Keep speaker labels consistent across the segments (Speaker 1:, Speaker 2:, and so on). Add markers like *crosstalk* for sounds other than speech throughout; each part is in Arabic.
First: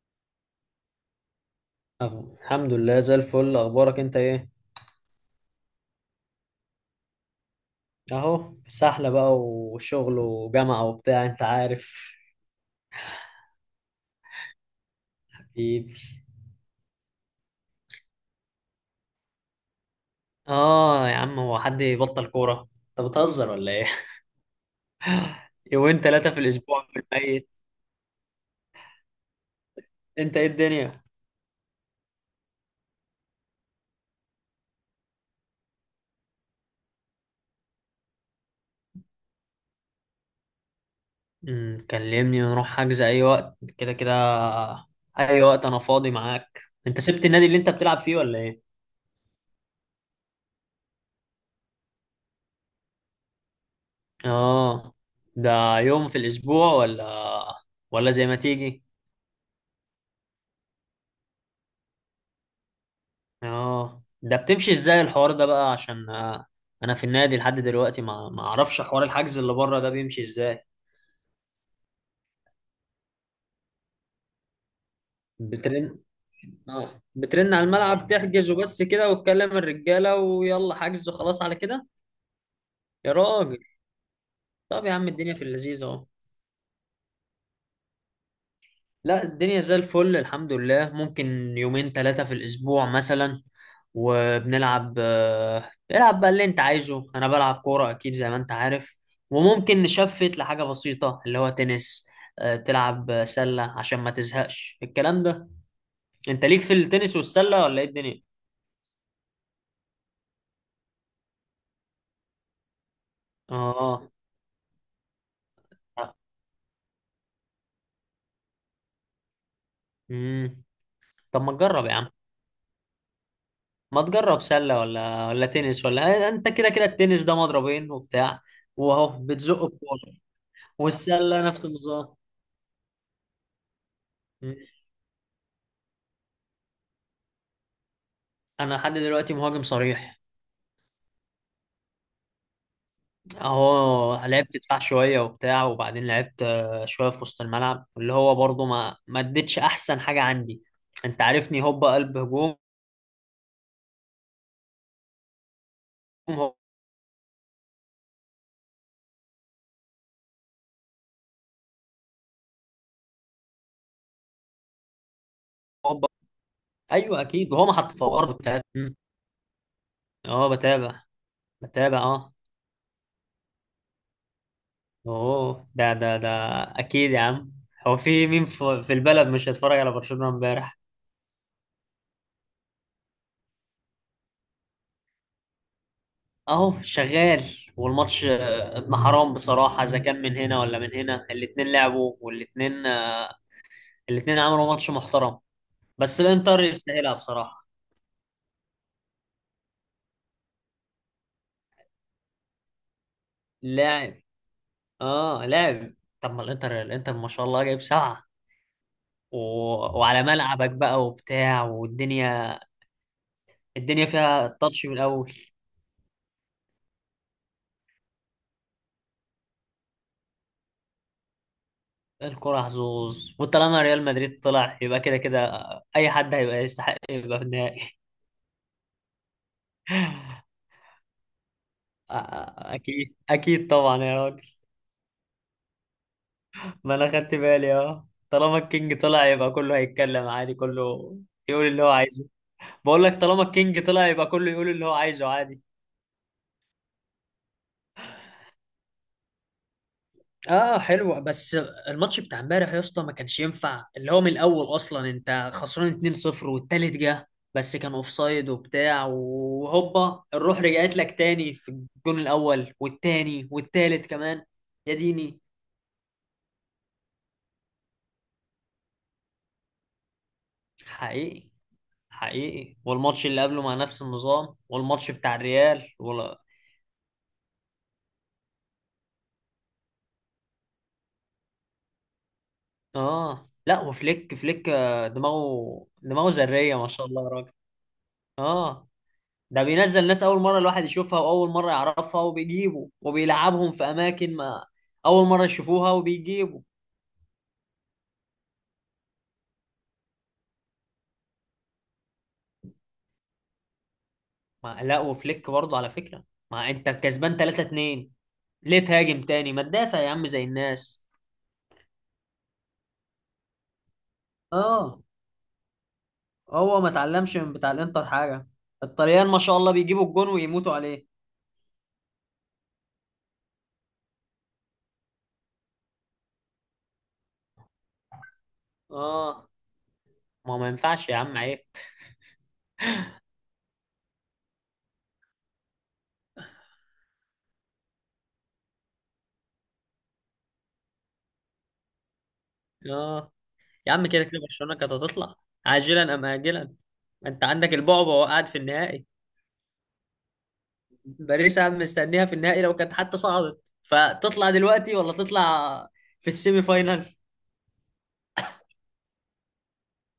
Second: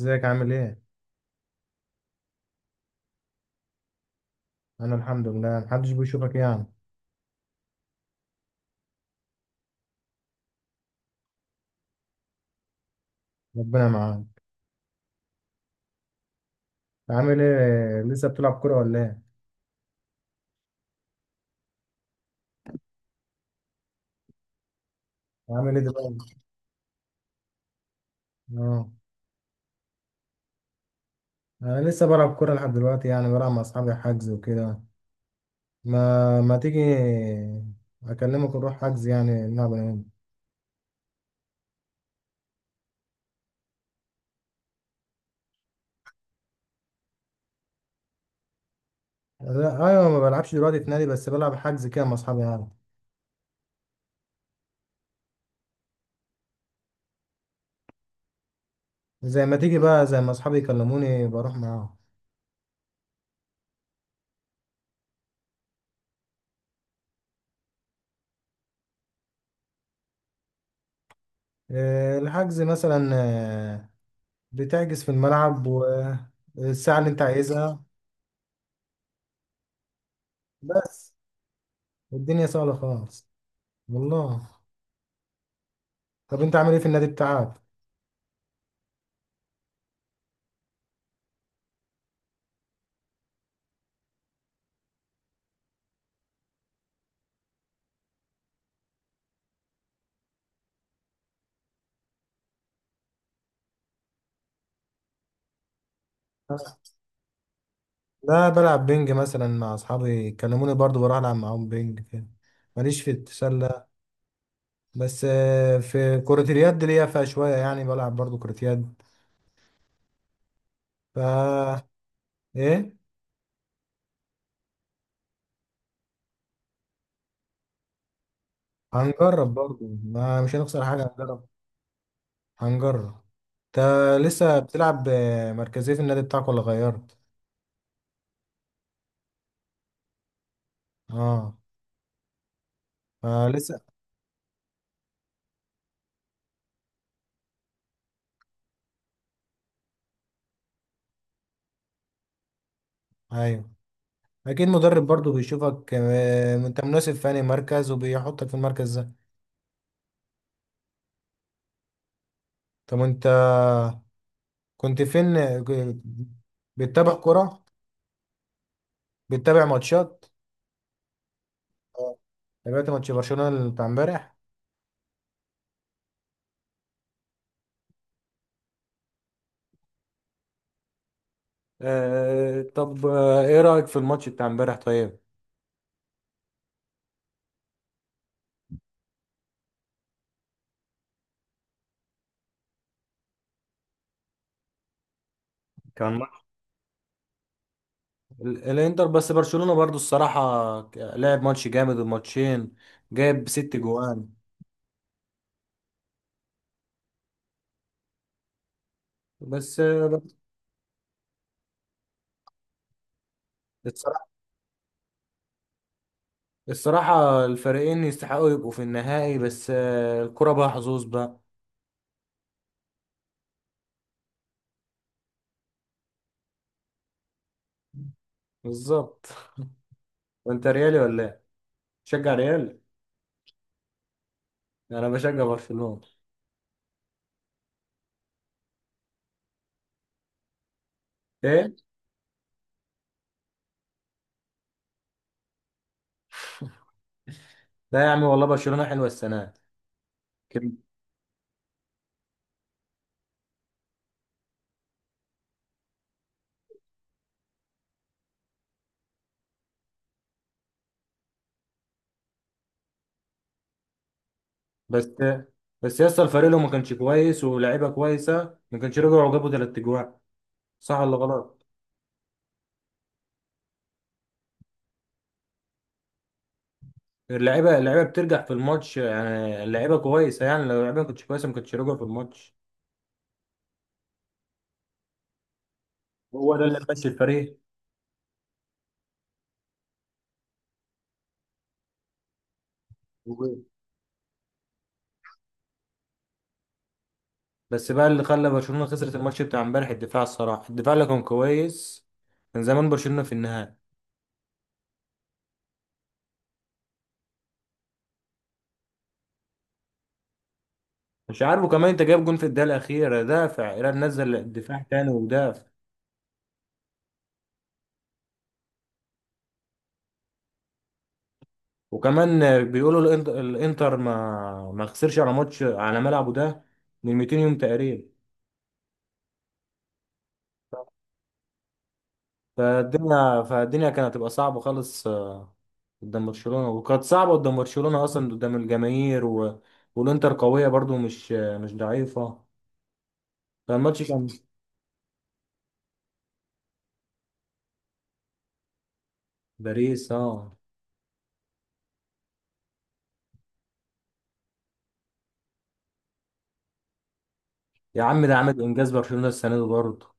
Speaker 1: ازيك عامل ايه؟
Speaker 2: أهو. الحمد لله زي الفل، اخبارك انت ايه؟
Speaker 1: انا الحمد لله، محدش بيشوفك يعني.
Speaker 2: اهو سحلة بقى، وشغل وجامعة وبتاع، انت عارف.
Speaker 1: ربنا معاك.
Speaker 2: حبيبي.
Speaker 1: عامل ايه لسه بتلعب كورة ولا ايه؟
Speaker 2: اه يا عم، هو حد يبطل كورة؟ انت بتهزر ولا ايه؟ *laughs*
Speaker 1: عامل ايه
Speaker 2: يومين ثلاثة
Speaker 1: دلوقتي؟
Speaker 2: في الاسبوع في الميت.
Speaker 1: اه،
Speaker 2: انت، ايه الدنيا؟
Speaker 1: انا لسه بلعب كورة لحد دلوقتي، يعني بلعب مع اصحابي حجز وكده. ما تيجي اكلمك نروح حجز يعني نلعب انا وانت.
Speaker 2: كلمني ونروح حجز اي وقت، كده كده. اي وقت انا فاضي معاك. انت سبت النادي اللي انت بتلعب فيه ولا ايه؟
Speaker 1: لا، ايوه ما بلعبش دلوقتي في نادي، بس بلعب حجز كده مع اصحابي يعني.
Speaker 2: اه، ده يوم في الاسبوع ولا زي ما تيجي؟
Speaker 1: زي ما تيجي بقى، زي ما اصحابي يكلموني بروح معاهم.
Speaker 2: اه، ده بتمشي ازاي الحوار ده بقى؟ عشان انا في النادي لحد دلوقتي ما اعرفش حوار الحجز اللي بره ده بيمشي ازاي.
Speaker 1: الحجز مثلا. آه، بتحجز في الملعب
Speaker 2: بترن.
Speaker 1: والساعة
Speaker 2: اه،
Speaker 1: اللي انت
Speaker 2: بترن على
Speaker 1: عايزها.
Speaker 2: الملعب تحجز وبس كده، وتكلم الرجاله ويلا حجز
Speaker 1: بس
Speaker 2: وخلاص على كده.
Speaker 1: الدنيا سهلة
Speaker 2: يا
Speaker 1: خالص،
Speaker 2: راجل.
Speaker 1: والله.
Speaker 2: طب يا عم، الدنيا في اللذيذ اهو.
Speaker 1: طب انت عامل ايه في النادي بتاعك؟
Speaker 2: لا، الدنيا زي الفل الحمد لله. ممكن يومين ثلاثة في الأسبوع مثلا. وبنلعب. العب بقى اللي أنت عايزه. أنا بلعب كورة أكيد زي ما أنت عارف. وممكن نشفت لحاجة بسيطة اللي هو تنس، تلعب سلة عشان ما تزهقش الكلام ده. أنت ليك في التنس والسلة ولا إيه الدنيا؟
Speaker 1: لا بلعب بينج مثلا مع اصحابي، كلموني برضو بروح العب معاهم بينج كده. ماليش في التسلة،
Speaker 2: آه.
Speaker 1: بس في كرة اليد ليا فيها شوية، يعني بلعب برضو كرة يد.
Speaker 2: امم. طب ما
Speaker 1: فا
Speaker 2: تجرب يا عم.
Speaker 1: ايه،
Speaker 2: ما تجرب سلة ولا تنس؟ ولا أنت كده كده، التنس ده مضربين وبتاع، وأهو
Speaker 1: هنجرب
Speaker 2: بتزق
Speaker 1: برضو،
Speaker 2: الكورة.
Speaker 1: ما مش هنخسر حاجة، هنجرب.
Speaker 2: والسلة نفس النظام.
Speaker 1: هنجرب. انت لسه
Speaker 2: مم.
Speaker 1: بتلعب مركزية في النادي بتاعك ولا غيرت؟
Speaker 2: انا لحد دلوقتي مهاجم صريح.
Speaker 1: اه، لسه.
Speaker 2: اهو لعبت دفاع شويه وبتاع، وبعدين لعبت شويه في وسط الملعب، اللي هو برضو ما اديتش احسن حاجه عندي. انت عارفني، هوبا قلب هجوم.
Speaker 1: ايوه، اكيد مدرب برضو بيشوفك انت مناسب في انهي مركز وبيحطك في المركز ده. طب انت كنت فين
Speaker 2: هوبا.
Speaker 1: بتتابع
Speaker 2: ايوه اكيد،
Speaker 1: كرة؟
Speaker 2: وهو ما حط في الارض بتاعت. مم.
Speaker 1: بتتابع ماتشات؟
Speaker 2: اه بتابع
Speaker 1: آه.
Speaker 2: اه.
Speaker 1: تابعت ماتش برشلونة بتاع امبارح؟
Speaker 2: اوه! ده. اكيد يا عم. هو في مين في البلد مش هيتفرج على برشلونه امبارح؟
Speaker 1: آه، طب آه، ايه رأيك في الماتش بتاع امبارح طيب؟
Speaker 2: اهو شغال. والماتش ابن حرام بصراحه. اذا كان من هنا ولا من هنا، الاتنين لعبوا والاتنين الاثنين عملوا ماتش محترم.
Speaker 1: كان
Speaker 2: بس
Speaker 1: ماتش،
Speaker 2: الانتر يستاهلها بصراحه.
Speaker 1: الانتر، بس برشلونة برضو الصراحة لعب ماتش جامد الماتشين، جايب ست
Speaker 2: لاعب.
Speaker 1: جوان
Speaker 2: اه لاعب. طب ما الانتر، ما شاء الله جايب سبعه و...
Speaker 1: بس آه،
Speaker 2: وعلى ملعبك بقى وبتاع والدنيا. الدنيا
Speaker 1: الصراحة،
Speaker 2: فيها تاتش من الاول.
Speaker 1: الصراحة الفريقين يستحقوا يبقوا في النهائي، بس الكرة بقى حظوظ بقى.
Speaker 2: الكره حظوظ، وطالما ريال مدريد طلع يبقى كده كده، اي حد هيبقى يستحق يبقى في النهائي. *laughs*
Speaker 1: بالظبط. وانت ريالي ولا ايه؟ تشجع ريال؟
Speaker 2: اكيد اكيد طبعا يا راجل.
Speaker 1: انا بشجع برشلونة.
Speaker 2: ما انا خدت بالي، اه طالما الكينج طلع يبقى كله هيتكلم عادي، كله يقول
Speaker 1: ايه؟
Speaker 2: اللي هو عايزه. بقول لك، طالما الكينج طلع يبقى كله يقول اللي هو عايزه عادي.
Speaker 1: لا يا عم والله برشلونة حلوة السنة دي. كده.
Speaker 2: اه حلوة بس. الماتش بتاع امبارح يا اسطى ما كانش ينفع، اللي هو من الاول اصلا انت خسران 2-0 والتالت جه، بس كان اوفسايد وبتاع، وهوبا الروح رجعت لك تاني في الجون الاول والتاني والتالت كمان. يا
Speaker 1: بس
Speaker 2: ديني!
Speaker 1: بس يا اسطى الفريق لو ما كانش كويس ولاعيبه كويسة ما كانش رجعوا وجابوا 3 اجوان، صح ولا
Speaker 2: حقيقي.
Speaker 1: غلط؟
Speaker 2: حقيقي. والماتش اللي قبله مع نفس النظام، والماتش بتاع الريال ولا.
Speaker 1: اللعيبة اللعيبة بترجع في الماتش، يعني اللعيبة كويسة، يعني لو اللعيبة ما كانتش كويسة ما كانتش رجعوا في الماتش.
Speaker 2: اه لا، وفليك فليك دماغه دماغه
Speaker 1: هو ده
Speaker 2: ذرية
Speaker 1: اللي
Speaker 2: ما شاء
Speaker 1: ماشي
Speaker 2: الله يا راجل.
Speaker 1: الفريق.
Speaker 2: اه، ده بينزل ناس اول مره الواحد يشوفها، واول مره يعرفها وبيجيبه وبيلعبهم في اماكن ما اول مره يشوفوها وبيجيبوا.
Speaker 1: بس بقى اللي خلى برشلونة خسرت الماتش بتاع امبارح الدفاع، الصراحة الدفاع اللي كان كويس كان زمان برشلونة في النهائي.
Speaker 2: ما لا، وفليك برضه على فكره، ما انت كسبان 3 2، ليه تهاجم تاني؟ ما تدافع يا عم زي الناس.
Speaker 1: مش عارف، وكمان انت جايب جون في الدقيقه الاخيره، دافع ايران نزل الدفاع
Speaker 2: اه.
Speaker 1: تاني ودافع.
Speaker 2: هو ما اتعلمش من بتاع الانتر حاجه. الطليان ما شاء الله بيجيبوا الجون ويموتوا عليه.
Speaker 1: وكمان بيقولوا الانتر ما خسرش على ماتش على ملعبه ده من 200 يوم تقريبا.
Speaker 2: اه، ما ينفعش يا عم، عيب.
Speaker 1: فالدنيا كانت هتبقى صعبه خالص قدام برشلونه، وكانت صعبه قدام برشلونه اصلا قدام الجماهير و، والانتر قويه برضو، مش ضعيفه.
Speaker 2: اه يا
Speaker 1: فالماتش
Speaker 2: عم، كده
Speaker 1: كان.
Speaker 2: كده برشلونه كانت هتطلع، عاجلا ام اجلا. انت عندك البعبع، وقعد في النهائي.
Speaker 1: باريس، اه.
Speaker 2: باريس. انا مستنيها في النهائي، لو كانت حتى صعدت فتطلع دلوقتي ولا تطلع في السيمي فاينال.
Speaker 1: يا عم ده عامل انجاز برشلونه السنه دي برضه،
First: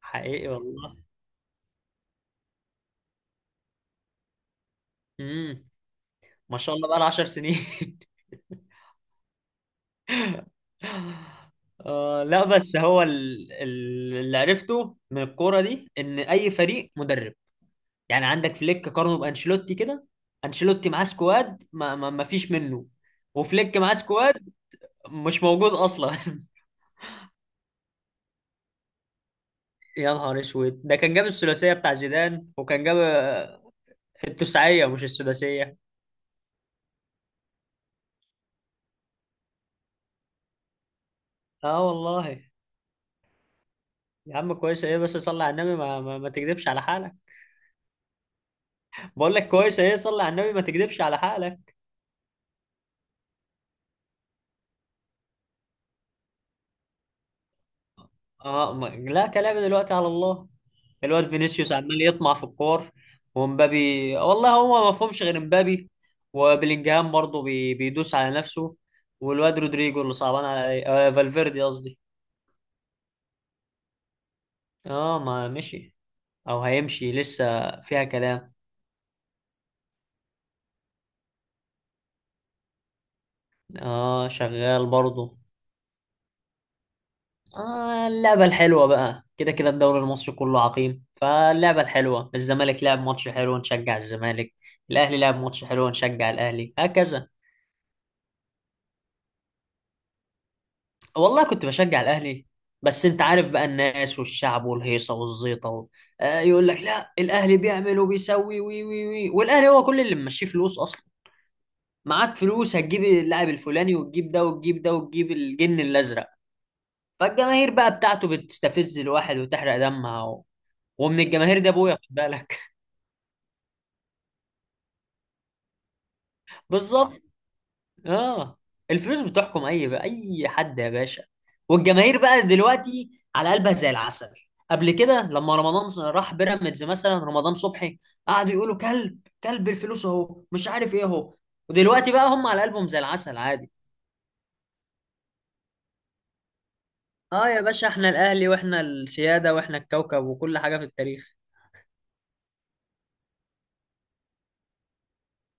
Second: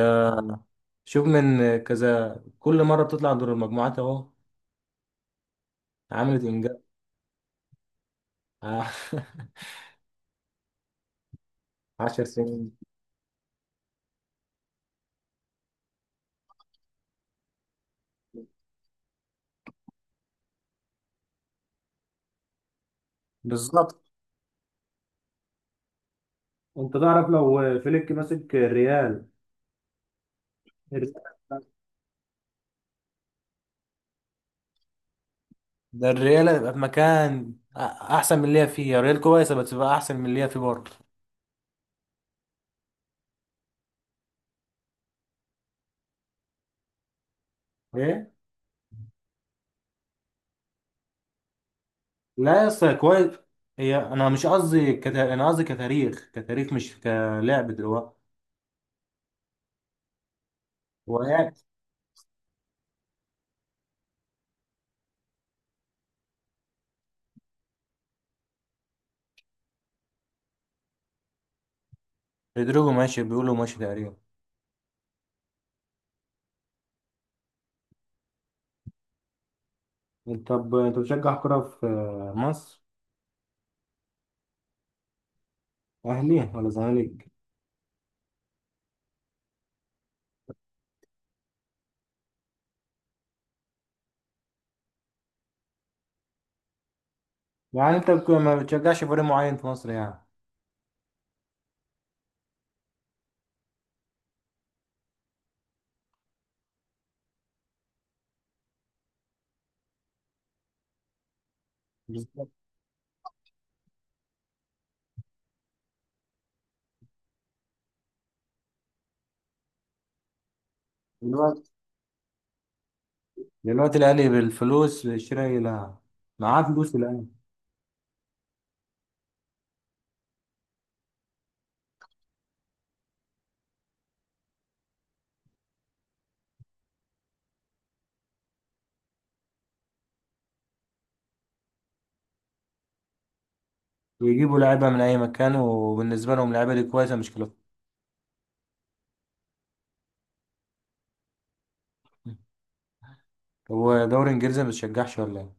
Speaker 2: حقيقي والله.
Speaker 1: شوف من كذا، كل مره بتطلع دور المجموعات اهو،
Speaker 2: امم.
Speaker 1: عملت
Speaker 2: ما شاء
Speaker 1: انجاز.
Speaker 2: الله، بقى 10 سنين.
Speaker 1: ع- *laughs*
Speaker 2: *laughs*
Speaker 1: عشر
Speaker 2: آه لا،
Speaker 1: سنين
Speaker 2: بس هو اللي عرفته من الكوره دي ان اي فريق مدرب. يعني عندك فليك، قارنه بانشيلوتي كده. انشيلوتي معاه سكواد ما فيش منه. وفليك معاه
Speaker 1: بالظبط.
Speaker 2: سكواد مش موجود اصلا. *laughs*
Speaker 1: انت تعرف لو فليك ماسك الريال؟
Speaker 2: يا نهار اسود، ده كان جاب
Speaker 1: الريال،
Speaker 2: الثلاثيه بتاع زيدان، وكان جاب التسعية مش السداسية.
Speaker 1: ده الريال هيبقى في مكان احسن من اللي هي فيه. الريال كويسه، بس بقى احسن من اللي هي فيه برضه.
Speaker 2: اه والله. يا عم، كويسة ايه؟ بس صلي على النبي، ما تكذبش على حالك.
Speaker 1: ايه؟
Speaker 2: بقول لك كويسة ايه، صلي على النبي ما تكذبش على حالك.
Speaker 1: لا يا اسطى كويس. هي انا مش قصدي انا قصدي كتاريخ كتاريخ، مش كلاعب دلوقتي.
Speaker 2: اه ما... لا، كلام دلوقتي على الله.
Speaker 1: هو
Speaker 2: الواد
Speaker 1: يعني
Speaker 2: فينيسيوس عمال يطمع في الكور، ومبابي. والله هو ما فهمش غير مبابي. وبلينجهام برضه بيدوس على نفسه. والواد رودريجو، اللي صعبان على فالفيردي قصدي.
Speaker 1: رودريجو ماشي، بيقولوا ماشي تقريبا.
Speaker 2: اه ما مشي، او هيمشي، لسه فيها كلام.
Speaker 1: طب انت بتشجع كرة في مصر؟
Speaker 2: اه شغال برضه.
Speaker 1: اهلي ولا زمالك؟
Speaker 2: آه، اللعبة الحلوة بقى كده كده، الدوري المصري كله عقيم، فاللعبة الحلوة، الزمالك لعب ماتش حلو نشجع الزمالك، الأهلي لعب ماتش حلو نشجع الأهلي، هكذا.
Speaker 1: يعني انت ما بتشجعش فريق معين في مصر يعني؟
Speaker 2: والله كنت بشجع الأهلي. بس أنت عارف بقى، الناس والشعب والهيصة والزيطة و... آه يقول لك لا، الأهلي بيعمل وبيسوي وي وي وي، والأهلي هو كل اللي ممشيه فلوس أصلا. معاك فلوس هتجيب اللاعب الفلاني وتجيب ده وتجيب ده وتجيب الجن الأزرق. فالجماهير بقى بتاعته بتستفز الواحد وتحرق دمها و... ومن الجماهير دي
Speaker 1: بالظبط.
Speaker 2: أبويا، خد بالك.
Speaker 1: دلوقتي الاهلي بالفلوس شراء لاعب، معاه فلوس
Speaker 2: بالظبط.
Speaker 1: الان،
Speaker 2: اه. الفلوس بتحكم، اي بقى اي حد يا باشا. والجماهير بقى دلوقتي على قلبها زي العسل. قبل كده لما رمضان راح بيراميدز، مثلا رمضان صبحي، قعدوا يقولوا كلب، كلب الفلوس اهو، مش عارف ايه اهو. ودلوقتي بقى هم على قلبهم زي العسل عادي.
Speaker 1: ويجيبوا لعيبه من اي مكان وبالنسبه لهم اللعيبه دي كويسه، مش
Speaker 2: اه
Speaker 1: كلام.
Speaker 2: يا باشا، احنا الاهلي واحنا السيادة واحنا الكوكب وكل حاجة في التاريخ.
Speaker 1: هو دوري انجليزي ما بتشجعش ولا ايه؟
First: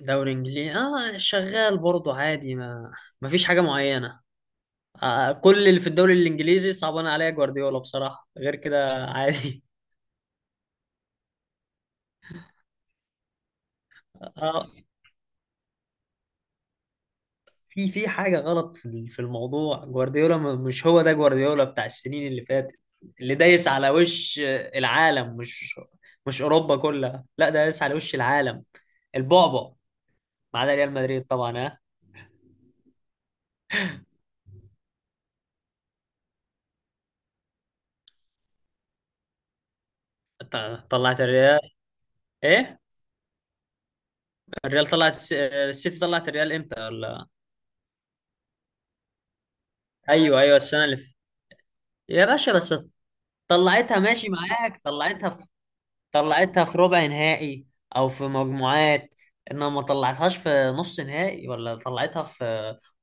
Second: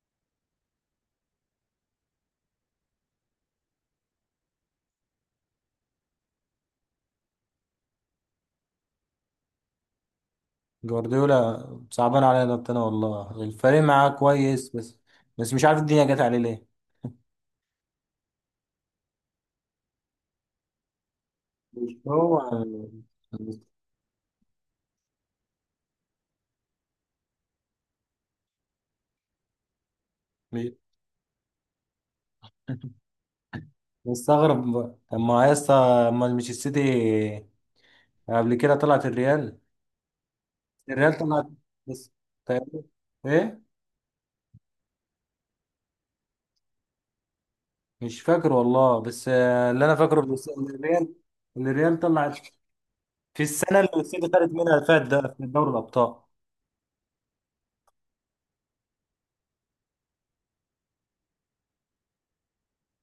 Speaker 2: دوري انجليزي اه شغال برضه عادي، ما فيش حاجة معينة. آه، كل اللي في الدوري الانجليزي صعبان عليا جوارديولا بصراحة، غير كده عادي.
Speaker 1: جوارديولا صعبان عليا، ربنا والله الفريق معاه
Speaker 2: اه،
Speaker 1: كويس، بس بس مش عارف الدنيا جت عليه ليه.
Speaker 2: في حاجة غلط في في الموضوع. جوارديولا مش هو ده جوارديولا بتاع
Speaker 1: مش
Speaker 2: السنين
Speaker 1: هو.
Speaker 2: اللي فاتت، اللي دايس على وش العالم، مش أوروبا كلها، لا ده دايس على وش العالم، البعبع. ما عدا ريال مدريد طبعا، ها.
Speaker 1: مستغرب بقى. طب ما يا اسطى امال مش السيتي قبل كده طلعت الريال؟
Speaker 2: ط-
Speaker 1: الريال
Speaker 2: طلعت
Speaker 1: طلعت
Speaker 2: الريال.
Speaker 1: بس؟
Speaker 2: ايه؟
Speaker 1: طيب، ايه؟
Speaker 2: الريال طلعت السيتي، طلعت الريال امتى ولا؟
Speaker 1: مش فاكر والله، بس اللي انا فاكره إن
Speaker 2: ايوه ايوه،
Speaker 1: إن
Speaker 2: السنة اللي
Speaker 1: الريال، إن الريال
Speaker 2: يا
Speaker 1: طلعت
Speaker 2: باشا بس،
Speaker 1: في السنه
Speaker 2: طلعتها
Speaker 1: اللي السيتي
Speaker 2: ماشي
Speaker 1: خدت منها
Speaker 2: معاك،
Speaker 1: فات، ده
Speaker 2: طلعتها.
Speaker 1: في دوري الابطال.
Speaker 2: طلعتها في ربع نهائي، او في مجموعات، انما ما طلعتهاش في نص نهائي، ولا طلعتها في،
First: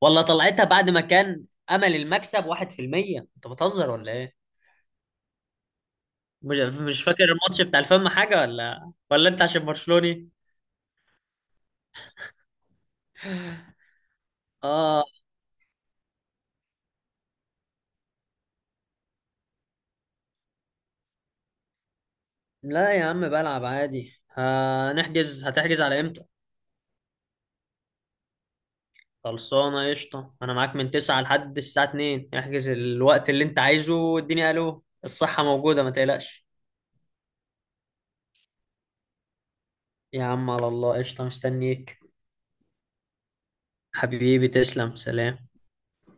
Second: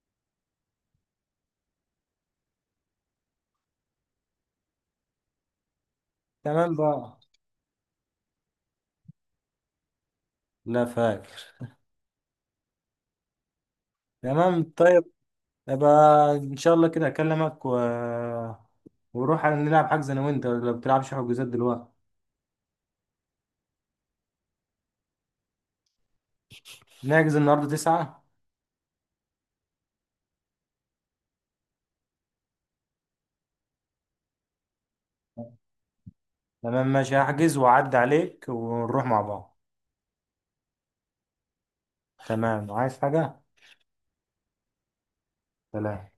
Speaker 2: ولا طلعتها بعد ما كان امل المكسب 1%. انت بتهزر ولا ايه؟ مش
Speaker 1: تمام
Speaker 2: مش
Speaker 1: بقى.
Speaker 2: فاكر الماتش بتاع الفم حاجه ولا انت عشان برشلوني؟
Speaker 1: لا، فاكر. تمام طيب.
Speaker 2: اه
Speaker 1: يبقى ان شاء الله كده اكلمك و، ونروح نلعب حجز انا وانت لو بتلعبش حجوزات دلوقتي.
Speaker 2: لا يا عم، بلعب عادي. هنحجز، هتحجز على امتى؟
Speaker 1: نحجز النهارده 9.
Speaker 2: خلصانه، قشطه، انا معاك من 9 لحد الساعه 2، احجز الوقت اللي انت عايزه واديني، الو الصحه موجوده ما تقلقش.
Speaker 1: تمام ماشي، هحجز واعدي عليك ونروح مع بعض.
Speaker 2: يا عم على الله، قشطه، مستنيك.
Speaker 1: تمام، عايز حاجه؟
Speaker 2: حبيبي، تسلم. سلام.
Speaker 1: سلام.